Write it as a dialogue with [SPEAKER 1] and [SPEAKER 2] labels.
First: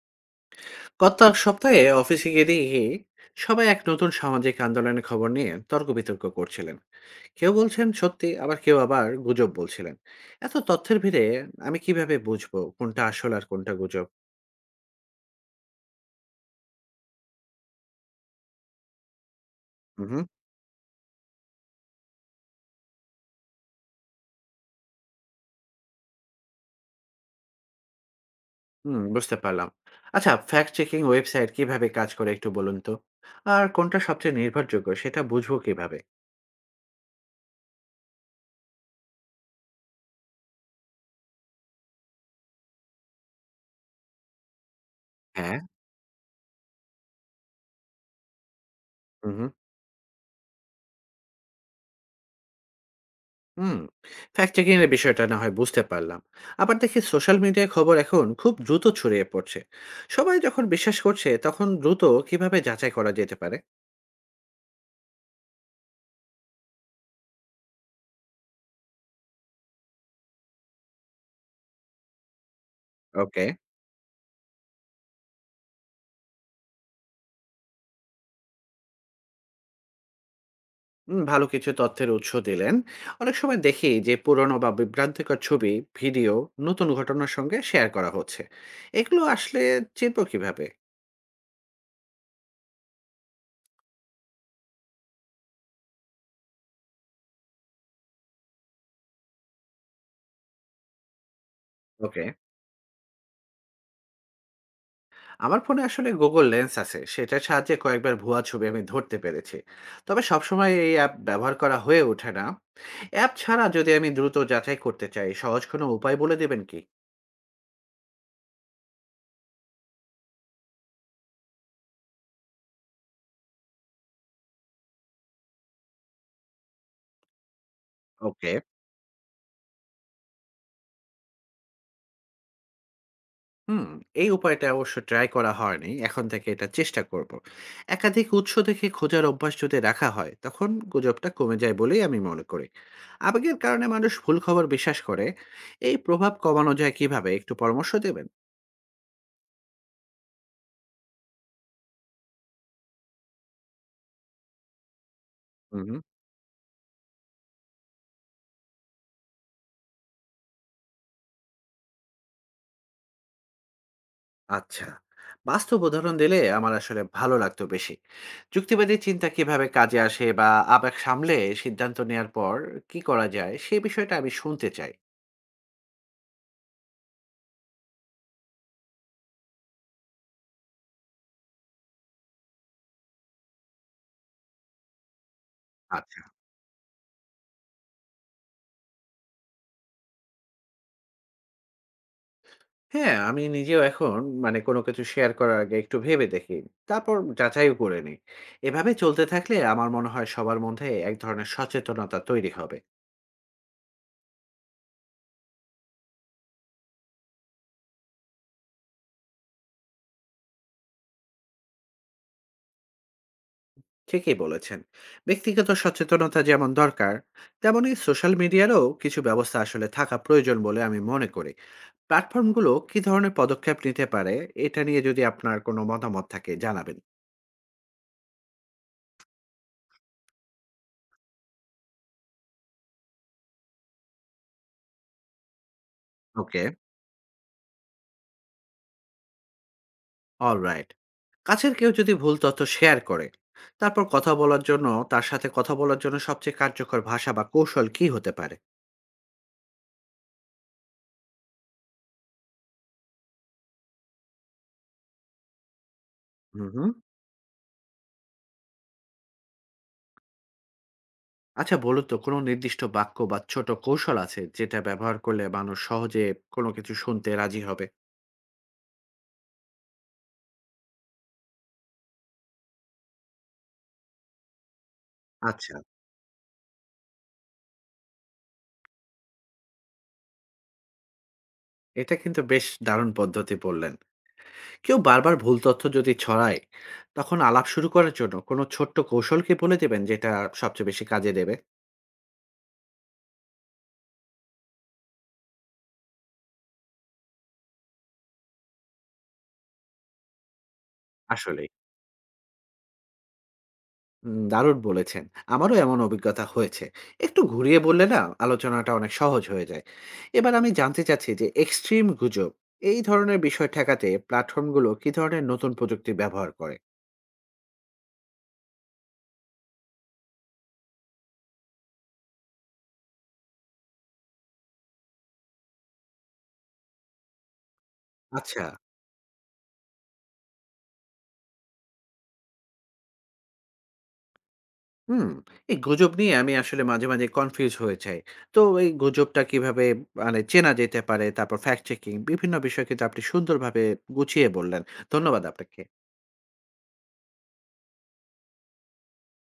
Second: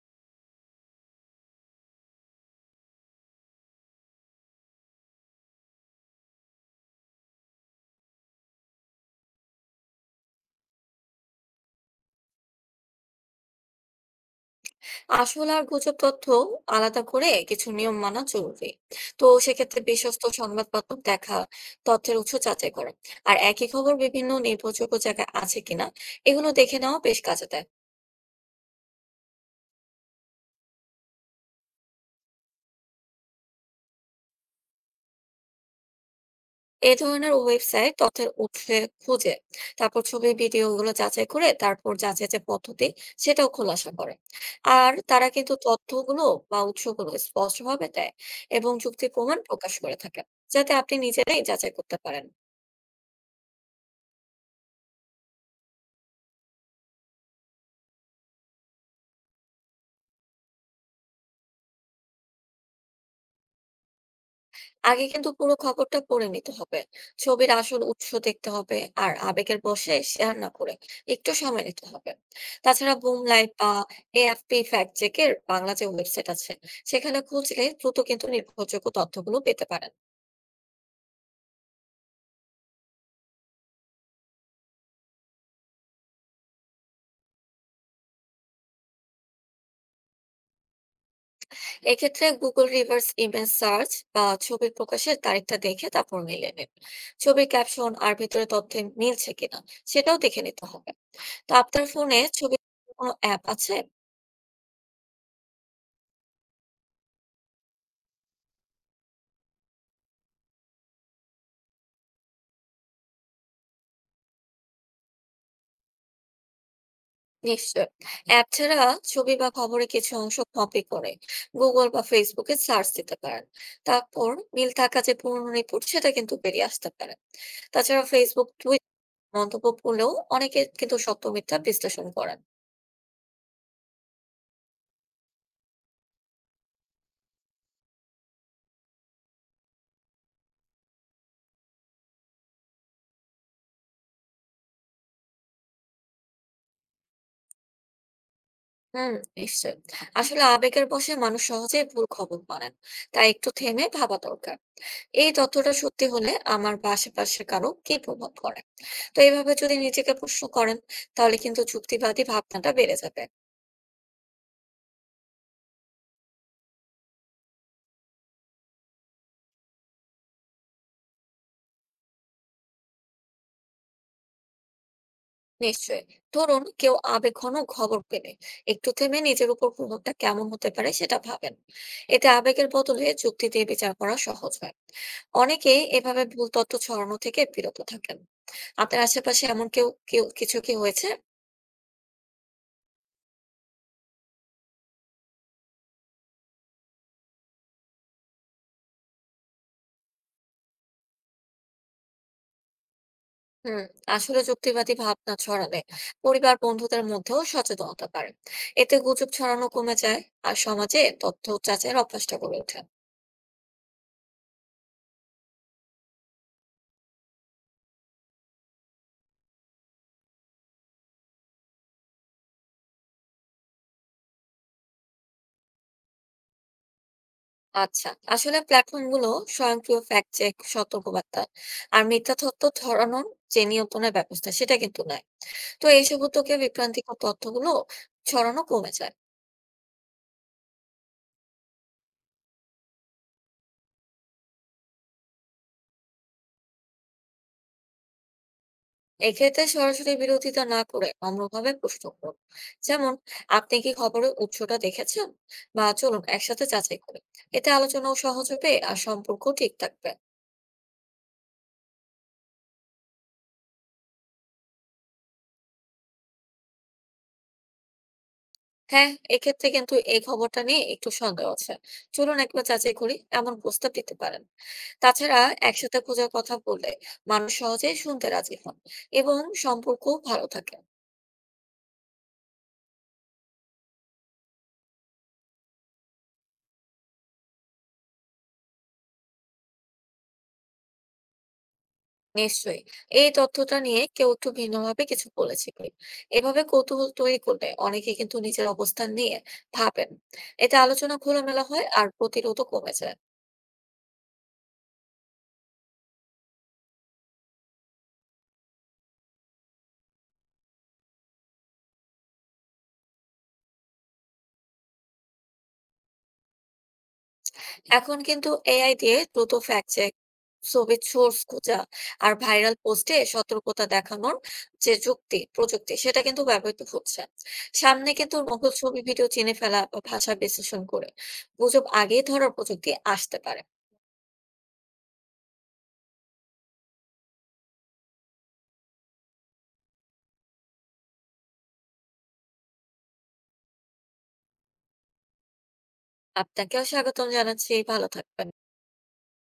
[SPEAKER 1] গত এক সপ্তাহে অফিসে গিয়ে দেখি সবাই এক নতুন সামাজিক আন্দোলনের খবর নিয়ে তর্ক বিতর্ক করছিলেন। কেউ বলছেন সত্যি, আবার কেউ আবার গুজব বলছিলেন। এত তথ্যের ভিড়ে আমি কিভাবে বুঝবো কোনটা আসল আর কোনটা গুজব?
[SPEAKER 2] আসল আর গুজব তথ্য আলাদা করে কিছু নিয়ম মানা জরুরি। তো সেক্ষেত্রে বিশ্বস্ত
[SPEAKER 1] হুম।
[SPEAKER 2] সংবাদ মাধ্যম দেখা, তথ্যের উৎস যাচাই করা, আর একই খবর বিভিন্ন নির্ভরযোগ্য জায়গায় আছে কিনা এগুলো দেখে নেওয়া বেশ কাজে দেয়।
[SPEAKER 1] হুম, বুঝতে পারলাম। আচ্ছা, ফ্যাক্ট চেকিং ওয়েবসাইট কিভাবে কাজ করে একটু বলুন তো। আর কোনটা সবচেয়ে নির্ভরযোগ্য সেটা বুঝবো কিভাবে?
[SPEAKER 2] এ ধরনের ওয়েবসাইট তথ্যের উৎসে খুঁজে, তারপর ছবি ভিডিও গুলো যাচাই করে, তারপর যাচাই যে পদ্ধতি সেটাও খোলাসা করে। আর তারা কিন্তু
[SPEAKER 1] হ্যাঁ।
[SPEAKER 2] তথ্যগুলো বা উৎসগুলো স্পষ্টভাবে দেয় এবং যুক্তি প্রমাণ
[SPEAKER 1] হুম।
[SPEAKER 2] প্রকাশ করে থাকে, যাতে আপনি নিজেরাই যাচাই করতে পারেন।
[SPEAKER 1] হুম। ফ্যাক্ট চেকিং এর বিষয়টা না হয় বুঝতে পারলাম। আবার দেখি সোশ্যাল মিডিয়ায় খবর এখন খুব দ্রুত ছড়িয়ে পড়ছে। সবাই যখন বিশ্বাস করছে তখন দ্রুত কিভাবে যাচাই করা যেতে পারে?
[SPEAKER 2] আগে কিন্তু পুরো খবরটা পড়ে নিতে হবে। ছবির আসল উৎস দেখতে হবে, আর আবেগের বশে শেয়ার না করে একটু সময় নিতে হবে। তাছাড়া
[SPEAKER 1] ওকে।
[SPEAKER 2] বুমলাইট বা এএফপি ফ্যাক্ট চেকের বাংলা যে ওয়েবসাইট আছে সেখানে খুঁজলে দ্রুত কিন্তু নির্ভরযোগ্য তথ্যগুলো পেতে পারেন।
[SPEAKER 1] হুম, ভালো কিছু তথ্যের উৎস দিলেন। অনেক সময় দেখি যে পুরনো বা বিভ্রান্তিকর ছবি, ভিডিও নতুন ঘটনার সঙ্গে শেয়ার করা হচ্ছে। এগুলো আসলে চিনব কিভাবে?
[SPEAKER 2] এক্ষেত্রে গুগল রিভার্স ইমেজ সার্চ বা ছবির প্রকাশের তারিখটা দেখে তারপর মিলিয়ে নিন। ছবির ক্যাপশন আর ভিতরে তথ্যে মিলছে কিনা সেটাও দেখে নিতে হবে। তো আপনার ফোনে
[SPEAKER 1] ওকে।
[SPEAKER 2] ছবি কোনো অ্যাপ আছে?
[SPEAKER 1] আমার ফোনে আসলে গুগল লেন্স আছে, সেটার সাহায্যে কয়েকবার ভুয়া ছবি আমি ধরতে পেরেছি। তবে সবসময় এই অ্যাপ ব্যবহার করা হয়ে ওঠে না। অ্যাপ ছাড়া যদি আমি দ্রুত যাচাই করতে চাই, সহজ কোনো উপায় বলে দেবেন কি?
[SPEAKER 2] নিশ্চয়, অ্যাপ ছাড়া ছবি বা খবরের কিছু অংশ কপি করে গুগল বা ফেসবুকে সার্চ দিতে পারেন। তারপর মিল থাকা যে পুরনো রিপোর্ট সেটা কিন্তু বেরিয়ে আসতে পারে। তাছাড়া ফেসবুক
[SPEAKER 1] ওকে।
[SPEAKER 2] টুইট মন্তব্য করলেও অনেকে কিন্তু সত্য মিথ্যা বিশ্লেষণ করেন।
[SPEAKER 1] হুম, এই উপায়টা অবশ্য ট্রাই করা হয়নি। এখন থেকে এটা চেষ্টা করব। একাধিক উৎস থেকে খোঁজার অভ্যাস যদি রাখা হয়, তখন গুজবটা কমে যায় বলেই আমি মনে করি। আবেগের কারণে মানুষ ভুল খবর বিশ্বাস করে। এই প্রভাব কমানো যায় কিভাবে? একটু পরামর্শ দেবেন?
[SPEAKER 2] হুম নিশ্চয়, আসলে আবেগের বশে মানুষ সহজে ভুল খবর বানান, তাই একটু থেমে ভাবা দরকার। এই তথ্যটা
[SPEAKER 1] হুম।
[SPEAKER 2] সত্যি হলে আমার বা আশেপাশে কারো কি প্রভাব পড়ে? তো এইভাবে যদি নিজেকে প্রশ্ন করেন তাহলে কিন্তু যুক্তিবাদী ভাবনাটা বেড়ে যাবে।
[SPEAKER 1] আচ্ছা, বাস্তব উদাহরণ দিলে আমার আসলে ভালো লাগতো বেশি। যুক্তিবাদী চিন্তা কিভাবে কাজে আসে, বা আবেগ সামলে সিদ্ধান্ত নেয়ার পর কি করা যায়, সেই বিষয়টা আমি শুনতে চাই।
[SPEAKER 2] নিশ্চয়ই, ধরুন কেউ আবেগঘন খবর পেলে একটু থেমে নিজের উপর প্রভাবটা কেমন হতে পারে সেটা ভাবেন। এতে আবেগের বদলে যুক্তি দিয়ে বিচার করা সহজ হয়, অনেকে
[SPEAKER 1] আচ্ছা।
[SPEAKER 2] এভাবে ভুল তথ্য ছড়ানো থেকে বিরত থাকেন। আপনার আশেপাশে এমন কেউ কেউ কিছু কি হয়েছে?
[SPEAKER 1] হ্যাঁ, আমি নিজেও এখন, মানে কোনো কিছু শেয়ার করার আগে একটু ভেবে দেখি, তারপর যাচাইও করে নিই। এভাবে চলতে থাকলে আমার মনে হয় সবার মধ্যে এক ধরনের সচেতনতা তৈরি হবে।
[SPEAKER 2] হুম, আসলে যুক্তিবাদী ভাবনা ছড়ালে পরিবার বন্ধুদের মধ্যেও সচেতনতা পারে। এতে গুজব ছড়ানো কমে যায়, আর সমাজে তথ্য যাচাইয়ের অভ্যাসটা গড়ে ওঠে।
[SPEAKER 1] ঠিকই বলেছেন। ব্যক্তিগত সচেতনতা যেমন দরকার, তেমনই সোশ্যাল মিডিয়ারও কিছু ব্যবস্থা আসলে থাকা প্রয়োজন বলে আমি মনে করি। প্ল্যাটফর্মগুলো কি ধরনের পদক্ষেপ নিতে পারে, এটা নিয়ে যদি আপনার কোনো মতামত থাকে জানাবেন।
[SPEAKER 2] আচ্ছা, আসলে প্ল্যাটফর্মগুলো স্বয়ংক্রিয় ফ্যাক্ট চেক সতর্কবার্তা আর মিথ্যা তথ্য ছড়ানোর যে নিয়ন্ত্রণের ব্যবস্থা সেটা কিন্তু নাই। তো এইসব উদ্যোগে
[SPEAKER 1] ওকে।
[SPEAKER 2] বিভ্রান্তিকর তথ্যগুলো ছড়ানো কমে যায়।
[SPEAKER 1] অলরাইট। কাছের কেউ যদি ভুল তথ্য শেয়ার করে, তারপর কথা বলার জন্য তার সাথে কথা বলার জন্য সবচেয়ে কার্যকর ভাষা বা কৌশল কি হতে পারে?
[SPEAKER 2] এক্ষেত্রে সরাসরি বিরোধিতা না করে নম্রভাবে প্রশ্ন করুন, যেমন আপনি কি খবরের উৎসটা দেখেছেন, বা চলুন একসাথে
[SPEAKER 1] হুম, হুম।
[SPEAKER 2] যাচাই করি। এতে আলোচনাও সহজ হবে আর সম্পর্ক ঠিক থাকবে।
[SPEAKER 1] আচ্ছা, বলুন তো কোনো নির্দিষ্ট বাক্য বা ছোট কৌশল আছে যেটা ব্যবহার করলে মানুষ সহজে কোনো কিছু শুনতে রাজি হবে?
[SPEAKER 2] হ্যাঁ, এক্ষেত্রে কিন্তু এই খবরটা নিয়ে একটু সন্দেহ আছে, চলুন একবার যাচাই করি এমন প্রস্তাব দিতে পারেন। তাছাড়া
[SPEAKER 1] আচ্ছা।
[SPEAKER 2] একসাথে খোঁজার কথা বললে মানুষ সহজে শুনতে রাজি হন, এবং সম্পর্ক ভালো থাকে।
[SPEAKER 1] এটা কিন্তু বেশ দারুণ পদ্ধতি বললেন। কেউ বারবার ভুল তথ্য যদি ছড়ায়, তখন আলাপ শুরু করার জন্য কোনো ছোট্ট কৌশলকে বলে দেবেন যেটা সবচেয়ে বেশি কাজে দেবে।
[SPEAKER 2] নিশ্চয়ই, এই তথ্যটা নিয়ে কেউ একটু ভিন্নভাবে কিছু বলেছে কি? এভাবে কৌতূহল তৈরি করলে অনেকে কিন্তু নিজের অবস্থান নিয়ে ভাবেন। এতে আলোচনা খোলামেলা
[SPEAKER 1] আসলে,
[SPEAKER 2] হয় আর প্রতিরোধও কমে যায়।
[SPEAKER 1] দারুণ বলেছেন। আমারও এমন অভিজ্ঞতা হয়েছে। একটু ঘুরিয়ে বললে না আলোচনাটা অনেক সহজ হয়ে যায়। এবার আমি জানতে চাচ্ছি যে এক্সট্রিম গুজব, এই ধরনের বিষয় ঠেকাতে প্ল্যাটফর্মগুলো কি ধরনের নতুন প্রযুক্তি ব্যবহার করে?
[SPEAKER 2] এখন কিন্তু এআই দিয়ে দ্রুত ফ্যাক্ট চেক, ছবির সোর্স খোঁজা, আর ভাইরাল পোস্টে সতর্কতা দেখানোর যে যুক্তি প্রযুক্তি সেটা কিন্তু ব্যবহৃত হচ্ছে। সামনে কিন্তু
[SPEAKER 1] আচ্ছা।
[SPEAKER 2] নকল ছবি ভিডিও চিনে ফেলা বা ভাষা বিশ্লেষণ করে গুজব আগেই ধরার প্রযুক্তি আসতে পারে।
[SPEAKER 1] হুম, এই গুজব নিয়ে আমি আসলে মাঝে, মাঝে কনফিউজ হয়ে যাই। তো এই গুজবটা কিভাবে, মানে চেনা যেতে পারে? তারপর ফ্যাক্ট চেকিং বিভিন্ন বিষয় কিন্তু আপনি সুন্দরভাবে গুছিয়ে বললেন। ধন্যবাদ আপনাকে।
[SPEAKER 2] আপনাকেও স্বাগতম জানাচ্ছি, ভালো থাকবেন।